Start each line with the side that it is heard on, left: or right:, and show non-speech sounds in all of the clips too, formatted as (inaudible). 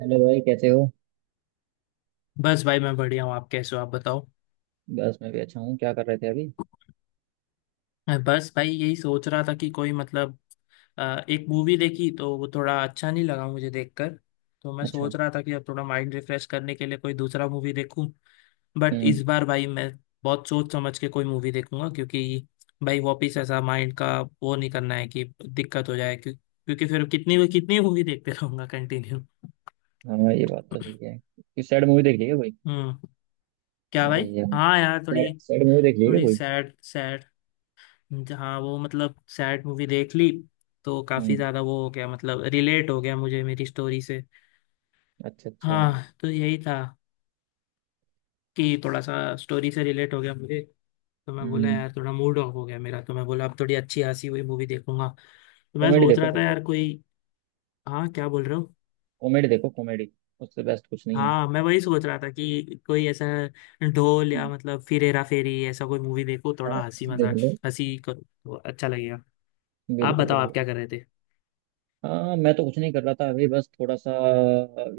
right: Hello भाई कैसे हो।
left: बस भाई मैं बढ़िया हूँ। आप कैसे हो? आप बताओ।
right: बस मैं भी अच्छा हूँ। क्या कर रहे थे अभी?
left: बस भाई यही सोच रहा था कि कोई मतलब एक मूवी देखी तो वो थोड़ा अच्छा नहीं लगा मुझे देखकर। तो मैं
right: अच्छा।
left: सोच रहा था कि अब थोड़ा माइंड रिफ्रेश करने के लिए कोई दूसरा मूवी देखूं। बट
right: हम्म।
left: इस बार भाई मैं बहुत सोच समझ के कोई मूवी देखूंगा, क्योंकि भाई वापिस ऐसा माइंड का वो नहीं करना है कि दिक्कत हो जाए क्यों, क्योंकि फिर कितनी कितनी मूवी देखते रहूंगा कंटिन्यू।
right: हाँ ये बात तो सही है, कुछ सैड मूवी देख ली क्या कोई?
left: हम्म। क्या
right: अरे
left: भाई,
right: यार।
left: हाँ यार
right: सैड
left: थोड़ी।
right: सैड मूवी देख ली है क्या
left: थोड़ी
right: कोई?
left: सैड। जहाँ वो मतलब सैड मूवी देख ली तो काफी
right: हम्म।
left: ज्यादा वो हो गया, मतलब रिलेट हो गया मुझे मेरी स्टोरी से।
right: अच्छा अच्छा।
left: हाँ तो यही था कि थोड़ा सा स्टोरी से रिलेट हो गया मुझे। तो मैं बोला
right: हम्म।
left: यार थोड़ा मूड ऑफ हो गया मेरा, तो मैं बोला अब थोड़ी अच्छी हंसी हुई मूवी देखूंगा। तो मैं
right: कॉमेडी
left: सोच
right: देखो
left: रहा
right: फिर
left: था
right: तो।
left: यार कोई। हाँ, क्या बोल रहे हो?
right: कॉमेडी देखो कॉमेडी। उससे बेस्ट कुछ नहीं है।
left: हाँ मैं वही सोच रहा था कि कोई ऐसा ढोल या
right: हम्म।
left: मतलब फिर हेरा फेरी, ऐसा कोई मूवी देखो
right: हाँ,
left: थोड़ा हंसी
right: ऐसे देख
left: मजाक।
right: लो।
left: हंसी करो तो अच्छा लगेगा। आप
right: बिल्कुल
left: बताओ आप
right: बिल्कुल।
left: क्या कर रहे थे?
right: हाँ मैं तो कुछ नहीं कर रहा था अभी, बस थोड़ा सा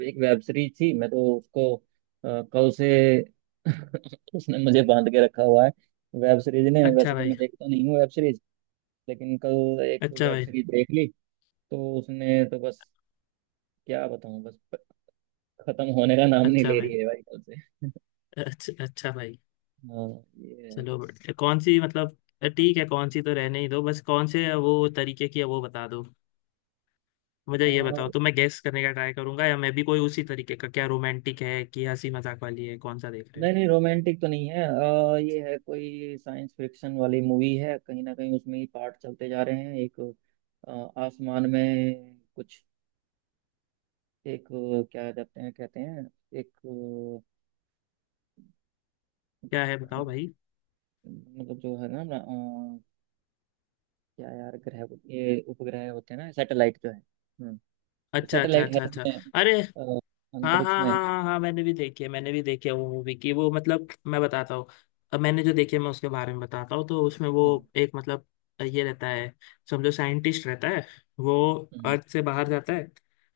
right: एक वेब सीरीज थी, मैं तो उसको कल से (laughs) उसने मुझे बांध के रखा हुआ है। वेब सीरीज ने, वैसे
left: अच्छा
right: तो मैं
left: भाई।
right: देखता नहीं हूँ वेब सीरीज, लेकिन कल एक तो
left: अच्छा
right: वेब
left: भाई।
right: सीरीज देख ली, तो उसने तो बस, क्या बताऊं, बस खत्म होने का नाम नहीं
left: अच्छा
right: ले
left: भाई।
right: रही है भाई कल से।
left: अच्छा अच्छा भाई।
right: हाँ ये है
left: चलो
right: बस।
left: बढ़िया। कौन सी मतलब ठीक है, कौन सी तो रहने ही दो, बस कौन से वो तरीके की है वो बता दो। मुझे
right: अ,
left: ये बताओ तो मैं गेस करने का ट्राई करूंगा, या मैं भी कोई उसी तरीके का, क्या रोमांटिक है कि हंसी मजाक वाली है, कौन सा देख रहे हो?
right: नहीं नहीं, रोमांटिक तो नहीं है, ये है कोई साइंस फिक्शन वाली मूवी है, कहीं ना कहीं उसमें ही पार्ट चलते जा रहे हैं एक, अ, आसमान में कुछ एक, क्या कहते हैं एक,
left: क्या है
right: अ,
left: बताओ भाई।
right: मतलब जो है ना, क्या यार, ग्रह, ये उपग्रह होते हैं ना, सैटेलाइट जो है। हाँ। तो
left: अच्छा अच्छा
right: सैटेलाइट है
left: अच्छा अच्छा।
right: इसमें,
left: अरे
right: अ,
left: हाँ हाँ
right: अंतरिक्ष
left: हाँ
right: में।
left: हाँ हाँ, मैंने भी देखी है, मैंने भी देखी है वो मूवी की वो, मतलब मैं बताता हूँ। अब मैंने जो देखी है मैं उसके बारे में बताता हूँ, तो उसमें वो
right: हम्म।
left: एक मतलब ये रहता है, समझो साइंटिस्ट रहता है। वो
right: हम्म।
left: अर्थ से बाहर जाता है।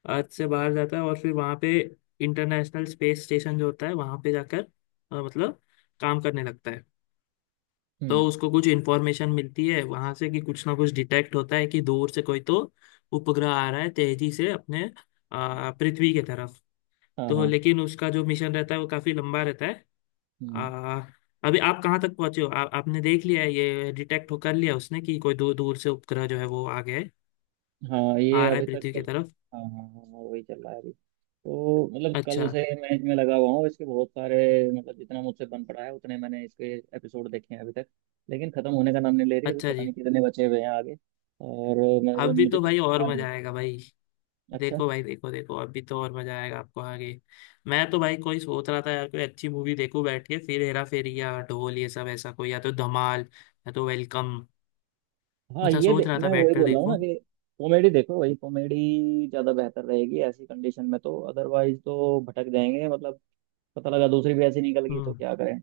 left: अर्थ से बाहर जाता है और फिर वहाँ पे इंटरनेशनल स्पेस स्टेशन जो होता है वहाँ पे जाकर मतलब काम करने लगता है।
right: हम्म,
left: तो उसको कुछ इन्फॉर्मेशन मिलती है वहाँ से कि कुछ ना कुछ डिटेक्ट होता है कि दूर से कोई तो उपग्रह आ रहा है तेजी से अपने पृथ्वी की तरफ।
right: हाँ
left: तो
right: हाँ।
left: लेकिन उसका जो मिशन रहता है वो काफी लंबा रहता है।
right: हम्म।
left: आ, अभी आप कहाँ तक पहुंचे हो? आपने देख लिया है ये डिटेक्ट हो कर लिया उसने कि कोई दूर दूर से उपग्रह जो है वो आ गया है,
right: हाँ ये
left: आ रहा
right: अभी
left: है
right: तक
left: पृथ्वी की
right: चल।
left: तरफ।
right: हाँ हाँ हाँ हाँ, वही चल रहा है अभी। तो मतलब कल
left: अच्छा।
right: से मैच में लगा हुआ हूँ इसके, बहुत सारे मतलब जितना मुझसे बन पड़ा है उतने मैंने इसके एपिसोड देखे हैं अभी तक, लेकिन खत्म होने का नाम नहीं ले रही। अभी
left: अच्छा
right: पता
left: जी।
right: नहीं कितने बचे हुए हैं आगे। और
left: अभी
right: मुझे
left: तो
right: तो
left: भाई और
right: बता
left: मजा
right: दो।
left: आएगा भाई।
right: अच्छा।
left: देखो भाई, देखो देखो अभी तो और मजा आएगा आपको आगे। मैं तो भाई कोई सोच रहा था यार, कोई अच्छी मूवी देखूं बैठ के, फिर हेरा फेरी या ढोल, ये सब ऐसा कोई, या तो धमाल या तो वेलकम,
right: हाँ
left: ऐसा सोच रहा था
right: मैं
left: बैठ
right: वही
left: कर
right: बोल रहा हूँ ना
left: देखूं।
right: कि कॉमेडी देखो, वही कॉमेडी ज्यादा बेहतर रहेगी ऐसी कंडीशन में, तो अदरवाइज तो भटक जाएंगे मतलब, पता लगा दूसरी भी ऐसी निकल गई तो
left: हम्म,
right: क्या करें।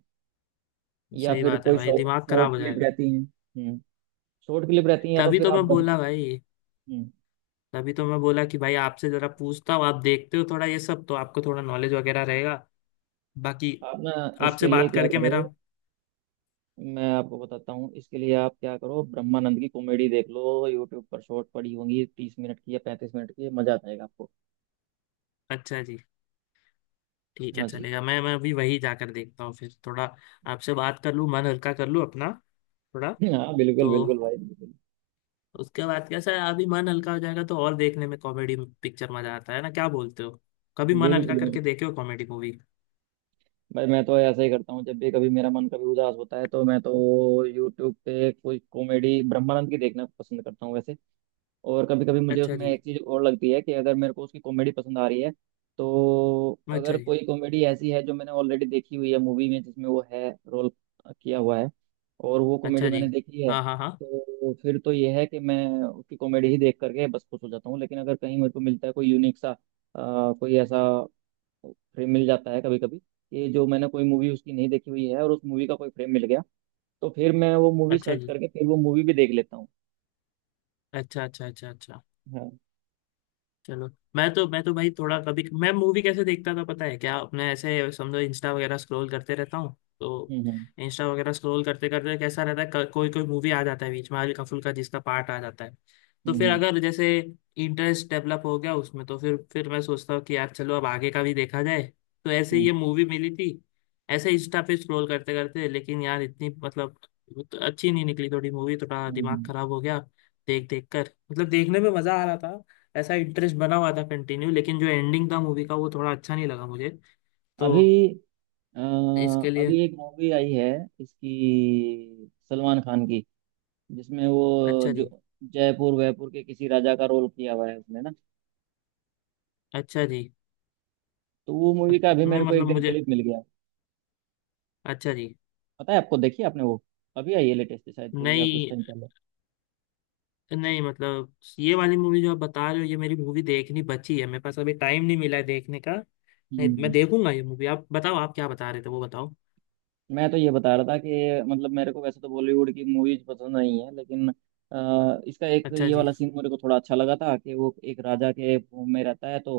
right: या
left: सही
right: फिर
left: बात है
right: कोई
left: भाई दिमाग खराब
right: शॉर्ट
left: हो
right: क्लिप
left: जाएगा।
right: रहती है। हम्म। शॉर्ट क्लिप रहती है, या तो
left: तभी
right: फिर
left: तो
right: आप
left: मैं
right: ब्रह्म
left: बोला भाई,
right: हम्म,
left: तभी तो मैं बोला कि भाई आपसे जरा पूछता हूँ, आप देखते हो थोड़ा ये सब तो आपको थोड़ा नॉलेज वगैरह रहेगा। बाकी
right: आप ना, इसके
left: आपसे
right: लिए
left: बात
right: क्या
left: करके
right: करो,
left: मेरा
right: मैं आपको बताता हूँ इसके लिए आप क्या करो, ब्रह्मानंद की कॉमेडी देख लो यूट्यूब पर, शॉर्ट पड़ी होंगी तीस मिनट की या पैंतीस मिनट की, मजा आ जाएगा आपको।
left: अच्छा जी। ठीक है
right: हाँ जी।
left: चलेगा, मैं अभी वही जाकर देखता हूँ फिर थोड़ा आपसे बात कर लूँ, मन हल्का कर लूँ अपना थोड़ा।
right: (laughs) हाँ बिल्कुल
left: तो
right: बिल्कुल भाई, बिल्कुल
left: उसके बाद कैसा है अभी मन हल्का हो जाएगा तो और देखने में कॉमेडी पिक्चर मजा आता है ना, क्या बोलते हो? कभी मन हल्का
right: बिल्कुल
left: करके
right: बिल्कुल।
left: देखे हो कॉमेडी मूवी?
right: भाई मैं तो ऐसा ही करता हूँ, जब भी कभी मेरा मन कभी उदास होता है तो मैं तो यूट्यूब पे कोई कॉमेडी ब्रह्मानंद की देखना पसंद करता हूँ वैसे। और कभी कभी मुझे
left: अच्छा
right: उसमें
left: जी।
right: एक चीज़ और लगती है कि अगर मेरे को उसकी कॉमेडी पसंद आ रही है, तो
left: अच्छा
right: अगर
left: जी।
right: कोई कॉमेडी ऐसी है जो मैंने ऑलरेडी देखी हुई है मूवी में जिसमें वो है रोल किया हुआ है, और वो कॉमेडी
left: अच्छा जी।
right: मैंने देखी है,
left: हाँ हाँ हाँ।
right: तो फिर तो ये है कि मैं उसकी कॉमेडी ही देख करके बस खुश हो जाता हूँ। लेकिन अगर कहीं मेरे को मिलता है कोई यूनिक सा कोई ऐसा फ्रेम मिल जाता है कभी कभी, कि जो मैंने कोई मूवी उसकी नहीं देखी हुई है और उस मूवी का कोई फ्रेम मिल गया, तो फिर मैं वो मूवी
left: अच्छा
right: सर्च
left: जी।
right: करके फिर वो मूवी भी देख लेता हूँ।
left: अच्छा अच्छा अच्छा अच्छा।
right: हाँ।
left: चलो। मैं तो भाई थोड़ा, कभी मैं मूवी कैसे देखता था पता है क्या, अपने ऐसे समझो इंस्टा वगैरह स्क्रॉल करते रहता हूँ तो
right: हम्म।
left: इंस्टा वगैरह स्क्रॉल करते करते कैसा रहता है कोई कोई मूवी आ जाता है बीच में हल्का फुल्का, जिसका पार्ट आ जाता है। तो फिर
right: हम्म
left: अगर जैसे इंटरेस्ट डेवलप हो गया उसमें तो फिर मैं सोचता हूँ कि यार चलो अब आगे का भी देखा जाए। तो ऐसे ही
right: हम्म।
left: ये मूवी मिली थी, ऐसे इंस्टा पे स्क्रॉल करते करते, लेकिन यार इतनी मतलब तो अच्छी नहीं निकली थोड़ी मूवी, थोड़ा
right: हम्म
left: दिमाग
right: हम्म।
left: खराब हो गया देख देख कर। मतलब देखने में मजा आ रहा था, ऐसा इंटरेस्ट बना हुआ था कंटिन्यू, लेकिन जो एंडिंग था मूवी का वो थोड़ा अच्छा नहीं लगा मुझे। तो
right: अभी अ,
left: इसके लिए
right: अभी एक मूवी आई है इसकी सलमान खान की, जिसमें वो
left: अच्छा
right: जो
left: जी।
right: जयपुर वयपुर के किसी राजा का रोल किया हुआ है उसने ना,
left: अच्छा जी।
right: तो वो
left: अ-
right: मूवी का अभी
left: नहीं
right: मेरे को एक
left: मतलब
right: दिन
left: मुझे
right: क्लिप मिल गया।
left: अच्छा जी।
right: पता है आपको, देखिए आपने वो, अभी आई है लेटेस्ट शायद कोई, या कुछ
left: नहीं
right: टाइम पहले।
left: नहीं मतलब ये वाली मूवी जो आप बता रहे हो, ये मेरी मूवी देखनी बची है, मेरे पास अभी टाइम नहीं मिला है देखने का। नहीं मैं
right: हम्म।
left: देखूंगा ये मूवी, आप बताओ आप क्या बता रहे थे वो बताओ।
right: मैं तो ये बता रहा था कि मतलब मेरे को वैसे तो बॉलीवुड की मूवीज पसंद नहीं है, लेकिन इसका एक
left: अच्छा
right: ये
left: जी।
right: वाला सीन मेरे को थोड़ा अच्छा लगा था, कि वो एक राजा के भूम में रहता है, तो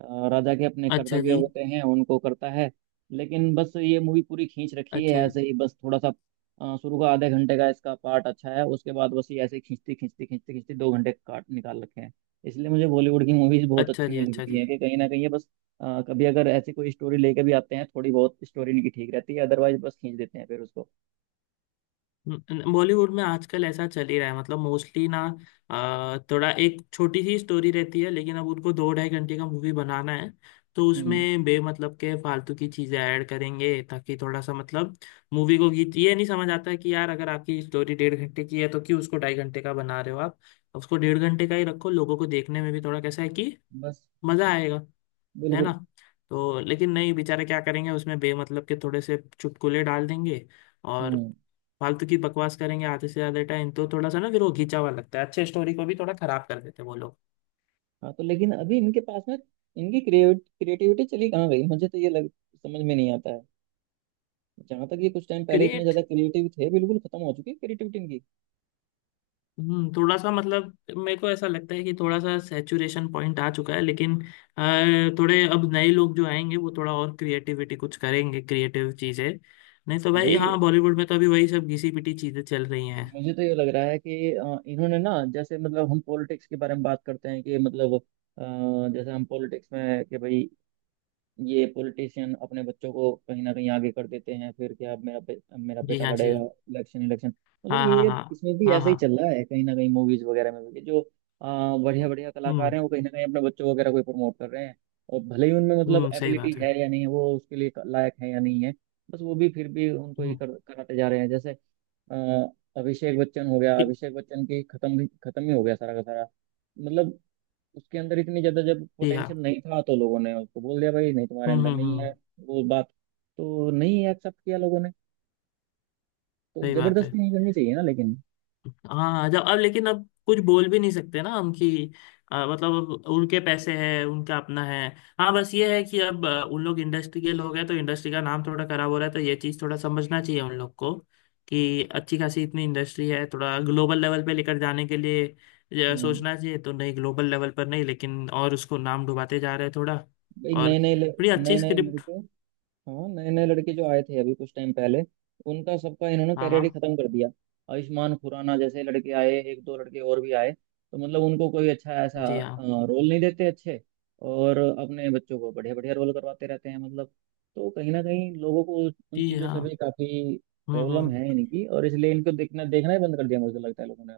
right: राजा के अपने
left: अच्छा
right: कर्तव्य
left: जी।
right: होते हैं उनको करता है। लेकिन बस ये मूवी पूरी खींच रखी है
left: अच्छा जी।
right: ऐसे ही बस थोड़ा सा। शुरू का आधे घंटे का इसका पार्ट अच्छा है, उसके बाद बस ये ऐसे ही खींचती खींचती खींचती खींचती दो घंटे काट निकाल रखे हैं। इसलिए मुझे बॉलीवुड की मूवीज बहुत
left: अच्छा
right: अच्छी
left: जी।
right: नहीं
left: अच्छा
right: लगती
left: जी।
right: हैं, कि कहीं ना कहीं ये बस कभी अगर ऐसी कोई स्टोरी लेके भी आते हैं, थोड़ी बहुत स्टोरी इनकी ठीक रहती है, अदरवाइज बस खींच देते हैं फिर उसको।
left: बॉलीवुड में आजकल ऐसा चल ही रहा है मतलब, मोस्टली ना थोड़ा एक छोटी सी स्टोरी रहती है लेकिन अब उनको दो ढाई घंटे का मूवी बनाना है। तो
right: हम्म।
left: उसमें बेमतलब के फालतू की चीजें ऐड करेंगे ताकि थोड़ा सा मतलब मूवी को गीत, ये नहीं समझ आता है कि यार अगर आपकी स्टोरी डेढ़ घंटे की है तो क्यों उसको ढाई घंटे का बना रहे हो आप? उसको डेढ़ घंटे का ही रखो, लोगों को देखने में भी थोड़ा कैसा है कि
right: बस
left: मजा आएगा, है ना?
right: बिल्कुल।
left: तो लेकिन नहीं, बेचारे क्या करेंगे, उसमें बेमतलब के थोड़े से चुटकुले डाल देंगे और
right: हम्म।
left: फालतू की बकवास करेंगे आधे से ज्यादा टाइम, तो थोड़ा सा ना फिर वो घिंचा हुआ लगता है, अच्छे स्टोरी को भी थोड़ा खराब कर देते हैं वो लोग।
right: हाँ, तो लेकिन अभी इनके पास में इनकी क्रिएटिविटी चली कहाँ गई, मुझे तो ये लग, समझ में नहीं आता है। जहाँ तक ये कुछ टाइम पहले इतने
left: क्रिएट,
right: ज्यादा क्रिएटिव थे, बिल्कुल खत्म हो चुकी है क्रिएटिविटी इनकी।
left: हम्म, थोड़ा सा मतलब मेरे को ऐसा लगता है कि थोड़ा सा सैचुरेशन पॉइंट आ चुका है, लेकिन थोड़े अब नए लोग जो आएंगे वो थोड़ा और क्रिएटिविटी कुछ करेंगे, क्रिएटिव चीजें। नहीं तो भाई
right: भाई
left: हाँ, बॉलीवुड में तो अभी वही सब घिसी पिटी चीजें चल रही हैं।
right: मुझे तो ये लग रहा है कि इन्होंने ना, जैसे मतलब हम पॉलिटिक्स के बारे में बात करते हैं, कि मतलब जैसे हम पॉलिटिक्स में, कि भाई ये पॉलिटिशियन अपने बच्चों को कहीं ना कहीं आगे कर देते हैं, फिर क्या, मेरा
left: जी
right: बेटा
left: हाँ। जी
right: लड़ेगा
left: हाँ।
right: Election election. मतलब
left: हाँ हाँ
right: ये
left: हाँ
right: इसमें भी
left: हाँ
right: ऐसा ही
left: हाँ।
right: चल रहा है कहीं ना कहीं मूवीज वगैरह में भी, जो बढ़िया बढ़िया कलाकार
left: हम्म
right: हैं वो कहीं ना कहीं अपने बच्चों वगैरह को प्रमोट कर रहे हैं। और भले ही उनमें मतलब
left: हम्म, सही
right: एबिलिटी
left: बात है।
right: है या नहीं है, वो उसके लिए लायक है या नहीं है, बस वो भी फिर भी उनको
left: हम्म।
right: कराते जा रहे हैं, जैसे आ, अभिषेक बच्चन हो गया,
left: ठीक।
right: अभिषेक बच्चन की खत्म ही हो गया सारा का सारा। मतलब उसके अंदर इतनी ज्यादा जब
left: ठीक है।
right: पोटेंशियल नहीं था, तो लोगों ने उसको बोल दिया भाई नहीं, तुम्हारे अंदर नहीं है
left: हम्म।
right: वो बात, तो नहीं एक्सेप्ट किया लोगों ने, तो
left: सही बात है।
right: जबरदस्ती नहीं करनी चाहिए ना लेकिन।
left: हाँ जब अब लेकिन अब कुछ बोल भी नहीं सकते ना हम कि मतलब अब उनके पैसे हैं उनका अपना है। हाँ बस ये है कि अब उन लोग इंडस्ट्री के लोग हैं तो इंडस्ट्री का नाम थोड़ा खराब हो रहा है, तो ये चीज़ थोड़ा समझना चाहिए उन लोग को कि अच्छी खासी इतनी इंडस्ट्री है थोड़ा ग्लोबल लेवल पे लेकर जाने के लिए, ये
right: हम्म।
left: सोचना चाहिए, तो नहीं ग्लोबल लेवल पर नहीं लेकिन और उसको नाम डुबाते जा रहे हैं थोड़ा।
right: भाई
left: और बड़ी
right: नए
left: अच्छी
right: नए
left: स्क्रिप्ट
right: लड़के, हाँ नए नए लड़के जो आए थे अभी कुछ टाइम पहले, उनका सबका इन्होंने
left: हाँ
right: कैरियर
left: हाँ।
right: ही खत्म कर दिया। आयुष्मान खुराना जैसे लड़के आए, एक दो लड़के और भी आए, तो मतलब उनको कोई अच्छा ऐसा
left: जी हाँ।
right: रोल नहीं देते अच्छे, और अपने बच्चों को बढ़िया बढ़िया रोल करवाते रहते हैं मतलब। तो कहीं ना कहीं लोगों को उन
left: जी
right: चीज़ों से
left: हाँ।
right: भी काफ़ी प्रॉब्लम है
left: हम्म,
right: इनकी, और इसलिए इनको देखना देखना ही बंद कर दिया मुझे तो लगता है लोगों ने।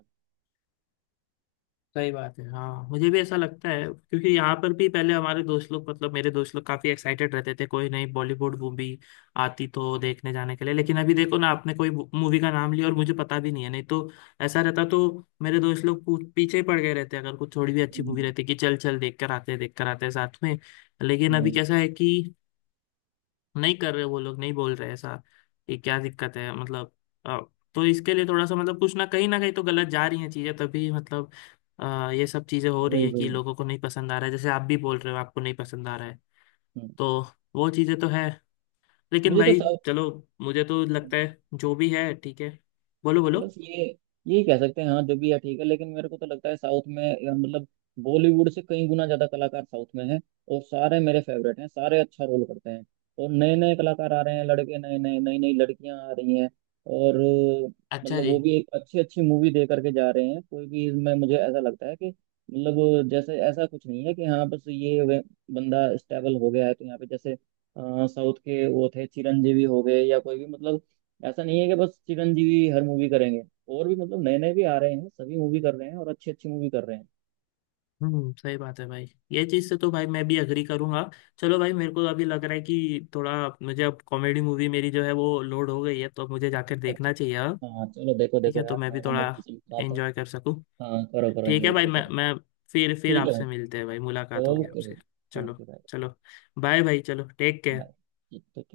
left: सही बात है। हाँ मुझे भी ऐसा लगता है क्योंकि यहाँ पर भी पहले हमारे दोस्त लोग, मतलब मेरे दोस्त लोग काफी एक्साइटेड रहते थे, कोई नई बॉलीवुड मूवी आती तो देखने जाने के लिए, लेकिन अभी देखो ना आपने कोई मूवी का नाम लिया और मुझे पता भी नहीं है। नहीं तो ऐसा रहता तो मेरे दोस्त लोग पीछे ही पड़ गए रहते अगर कुछ थोड़ी भी अच्छी मूवी
right: हम्म।
left: रहती कि चल चल देख कर आते हैं, देख कर आते हैं साथ में। लेकिन अभी
right: हम्म,
left: कैसा है कि नहीं कर रहे वो लोग, नहीं बोल रहे ऐसा। ये क्या दिक्कत है मतलब? अ, तो इसके लिए थोड़ा सा मतलब कुछ ना, कहीं ना कहीं तो गलत जा रही हैं चीजें, तभी मतलब ये सब चीजें हो रही
right: वही
left: है कि
right: वही।
left: लोगों को नहीं पसंद आ रहा है, जैसे आप भी बोल रहे हो आपको नहीं पसंद आ रहा है।
right: हम्म।
left: तो वो चीजें तो है, लेकिन
right: मुझे तो
left: भाई
right: साउथ,
left: चलो मुझे तो लगता है जो भी है ठीक है। बोलो बोलो।
right: बस ये यही कह सकते हैं, हाँ जो भी है ठीक है, लेकिन मेरे को तो लगता है साउथ में मतलब बॉलीवुड से कई गुना ज्यादा कलाकार साउथ में हैं। और सारे मेरे फेवरेट हैं, सारे अच्छा रोल करते हैं। और नए नए कलाकार आ रहे हैं, लड़के नए नए, नई नई लड़कियां आ रही हैं। और
left: अच्छा
right: मतलब
left: जी।
right: वो भी एक अच्छी अच्छी मूवी दे करके जा रहे हैं कोई भी। इसमें मुझे ऐसा लगता है कि मतलब, जैसे ऐसा कुछ नहीं है कि हाँ बस ये बंदा स्टेबल हो गया है, तो यहाँ पे जैसे साउथ के वो थे चिरंजीवी हो गए या कोई भी मतलब, ऐसा नहीं है कि बस चिरंजीवी हर मूवी करेंगे। और भी मतलब नए नए भी आ रहे हैं, सभी मूवी कर रहे हैं और अच्छी अच्छी मूवी कर रहे हैं।
left: हम्म, सही बात है भाई। ये चीज से तो भाई मैं भी अग्री करूंगा। चलो भाई, मेरे को अभी लग रहा है कि थोड़ा, मुझे अब कॉमेडी मूवी मेरी जो है वो लोड हो गई है, तो अब मुझे जाकर
right: अच्छा अच्छा।
left: देखना चाहिए अब।
right: हाँ चलो देखो
left: ठीक
right: देखो
left: है तो
right: यार,
left: मैं भी
right: तुम्हारा मूड
left: थोड़ा
right: मुझे भी खराब था
left: एंजॉय कर सकूं।
right: तो। हाँ करो करो
left: ठीक है
right: एंजॉय
left: भाई,
right: करो
left: मैं
right: चलो।
left: मैं फिर
right: ठीक है भाई।
left: आपसे मिलते हैं भाई, मुलाकात होगी
right: ओके भाई।
left: आपसे। चलो।
right: ओके भाई।
left: चलो। बाय भाई, चलो टेक केयर।
right: बाय। ठीक ठीक है।